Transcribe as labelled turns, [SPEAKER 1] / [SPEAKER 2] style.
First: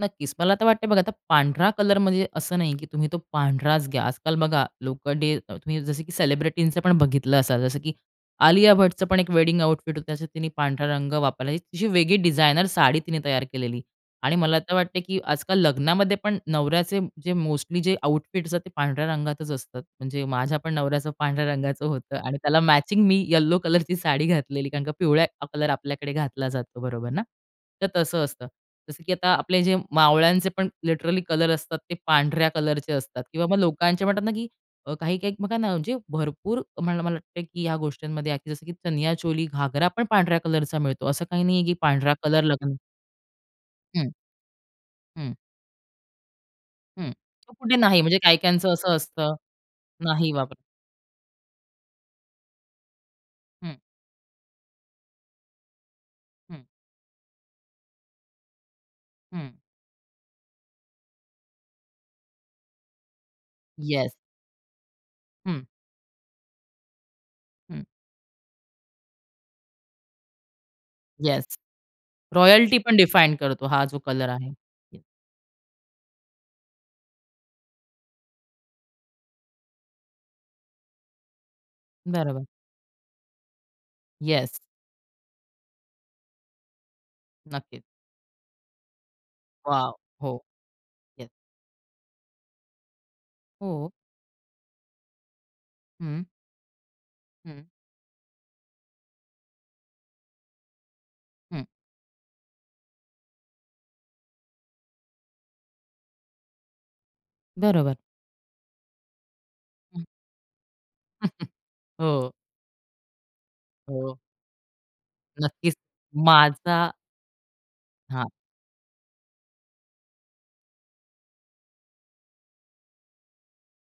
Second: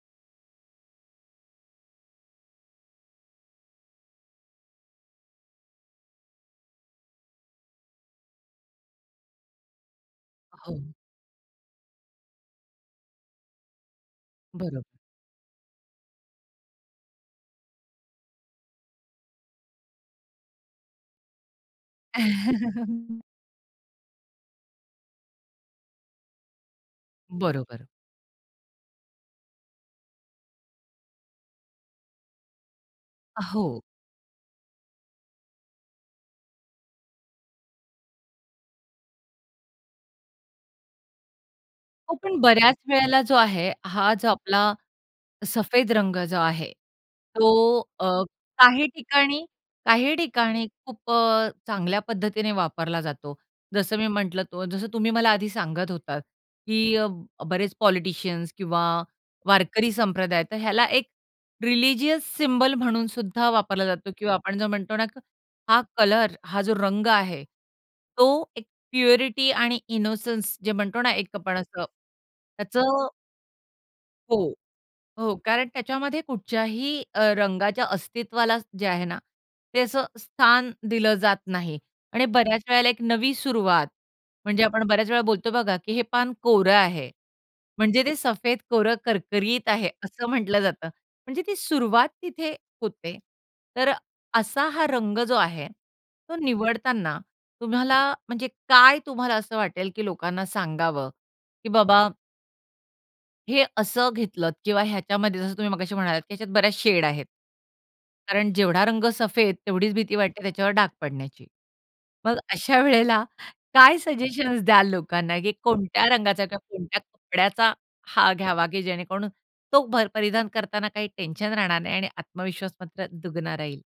[SPEAKER 1] नक्कीच. मला तर वाटतंय बघा, आता पांढरा कलर म्हणजे असं नाही, की तुम्ही तो पांढराच घ्या. आजकाल बघा लोकं डे तुम्ही जसं की सेलिब्रिटींच पण बघितलं असाल. जसं की आलिया भट्टचं पण एक वेडिंग आउटफिट होतं, त्याच्यात तिने पांढरा
[SPEAKER 2] हो.
[SPEAKER 1] रंग वापरला. एक अशी वेगळी डिझायनर साडी तिने तयार केलेली आणि मला तर
[SPEAKER 2] बरोबर.
[SPEAKER 1] वाटतंय की आजकाल लग्नामध्ये पण नवऱ्याचे जे मोस्टली जे आउटफिट्स असतात, ते पांढऱ्या रंगातच असतात. म्हणजे माझ्या पण नवऱ्याचं पांढऱ्या रंगाचं होतं आणि त्याला मॅचिंग मी यलो कलरची साडी घातलेली. कारण का पिवळा कलर आपल्याकडे घातला जातो. बरोबर ना. तर
[SPEAKER 2] बरोबर.
[SPEAKER 1] तसं असतं. जसं की आता आपले जे मावळ्यांचे पण लिटरली कलर असतात, ते पांढऱ्या कलरचे असतात
[SPEAKER 2] अ,
[SPEAKER 1] किंवा मग
[SPEAKER 2] हो.
[SPEAKER 1] लोकांचे म्हणतात ना, की अ, काही-काही बघा ना, म्हणजे भरपूर मला मला वाटत की ह्या गोष्टींमध्ये जसं की चनिया चोली, घागरा पण पांढऱ्या कलरचा मिळतो. असं काही नाहीये, की पांढरा
[SPEAKER 2] हो, पण
[SPEAKER 1] कलर लग्न
[SPEAKER 2] बऱ्याच वेळेला जो आहे
[SPEAKER 1] हं.
[SPEAKER 2] हा जो आपला
[SPEAKER 1] हं.
[SPEAKER 2] सफेद रंग जो आहे,
[SPEAKER 1] हं. तो कुठे
[SPEAKER 2] तो
[SPEAKER 1] नाही
[SPEAKER 2] अ,
[SPEAKER 1] म्हणजे काय कायांचं
[SPEAKER 2] काही
[SPEAKER 1] असं असतं,
[SPEAKER 2] ठिकाणी काही
[SPEAKER 1] नाही वापर
[SPEAKER 2] ठिकाणी खूप अ, चांगल्या पद्धतीने वापरला जातो.
[SPEAKER 1] हं.
[SPEAKER 2] जसं मी म्हंटलं तो जसं तुम्ही मला आधी सांगत होतात
[SPEAKER 1] हं.
[SPEAKER 2] की अ, बरेच पॉलिटिशियन्स किंवा
[SPEAKER 1] हं.
[SPEAKER 2] वारकरी संप्रदाय, तर ह्याला एक रिलिजियस सिम्बॉल म्हणून सुद्धा वापरला जातो
[SPEAKER 1] येस.
[SPEAKER 2] किंवा आपण जो म्हणतो ना,
[SPEAKER 1] हं.
[SPEAKER 2] हा कलर, हा जो रंग आहे,
[SPEAKER 1] हं.
[SPEAKER 2] तो एक प्युरिटी आणि इनोसन्स जे म्हणतो ना, एक
[SPEAKER 1] येस,
[SPEAKER 2] आपण असं
[SPEAKER 1] रॉयल्टी
[SPEAKER 2] त्याचं
[SPEAKER 1] पण
[SPEAKER 2] अ
[SPEAKER 1] डिफाईन करतो हा जो कलर आहे.
[SPEAKER 2] हो. हो. कारण त्याच्यामध्ये कुठच्याही अ, रंगाच्या अस्तित्वाला जे आहे ना, ते असं स्थान दिलं जात नाही. आणि
[SPEAKER 1] बरोबर.
[SPEAKER 2] बऱ्याच वेळेला एक नवी सुरुवात
[SPEAKER 1] येस.
[SPEAKER 2] म्हणजे आपण बऱ्याच वेळा बोलतो बघा, की "हे पान कोरं आहे."
[SPEAKER 1] नक्कीच.
[SPEAKER 2] म्हणजे ते सफेद कोरं करकरीत आहे,
[SPEAKER 1] वॉव!
[SPEAKER 2] असं
[SPEAKER 1] हो,
[SPEAKER 2] म्हटलं जातं.
[SPEAKER 1] येस.
[SPEAKER 2] म्हणजे ती सुरुवात तिथे होते. तर
[SPEAKER 1] हो.
[SPEAKER 2] अ, असा हा रंग जो आहे,
[SPEAKER 1] हं.
[SPEAKER 2] तो निवडताना
[SPEAKER 1] हं.
[SPEAKER 2] तुम्हाला म्हणजे काय तुम्हाला असं वाटेल की लोकांना सांगावं
[SPEAKER 1] हं.
[SPEAKER 2] की बाबा हे असं घेतलंत किंवा ह्याच्यामध्ये जसं तुम्ही मगाशी म्हणालात की ह्याच्यात बऱ्याच शेड आहेत.
[SPEAKER 1] बरोबर.
[SPEAKER 2] कारण जेवढा रंग सफेद तेवढीच
[SPEAKER 1] हं.
[SPEAKER 2] भीती वाटते त्याच्यावर डाग पडण्याची.
[SPEAKER 1] हो.
[SPEAKER 2] मग अशा वेळेला काय
[SPEAKER 1] हो.
[SPEAKER 2] सजेशन्स द्याल लोकांना, की
[SPEAKER 1] नक्कीच.
[SPEAKER 2] कोणत्या रंगाचा किंवा
[SPEAKER 1] माझा
[SPEAKER 2] कोणत्या कपड्याचा
[SPEAKER 1] हां.
[SPEAKER 2] हा घ्यावा की जेणेकरून तो भर परिधान करतांना काही टेन्शन राहणार नाही आणि आत्मविश्वास मस्त दुगना राहील?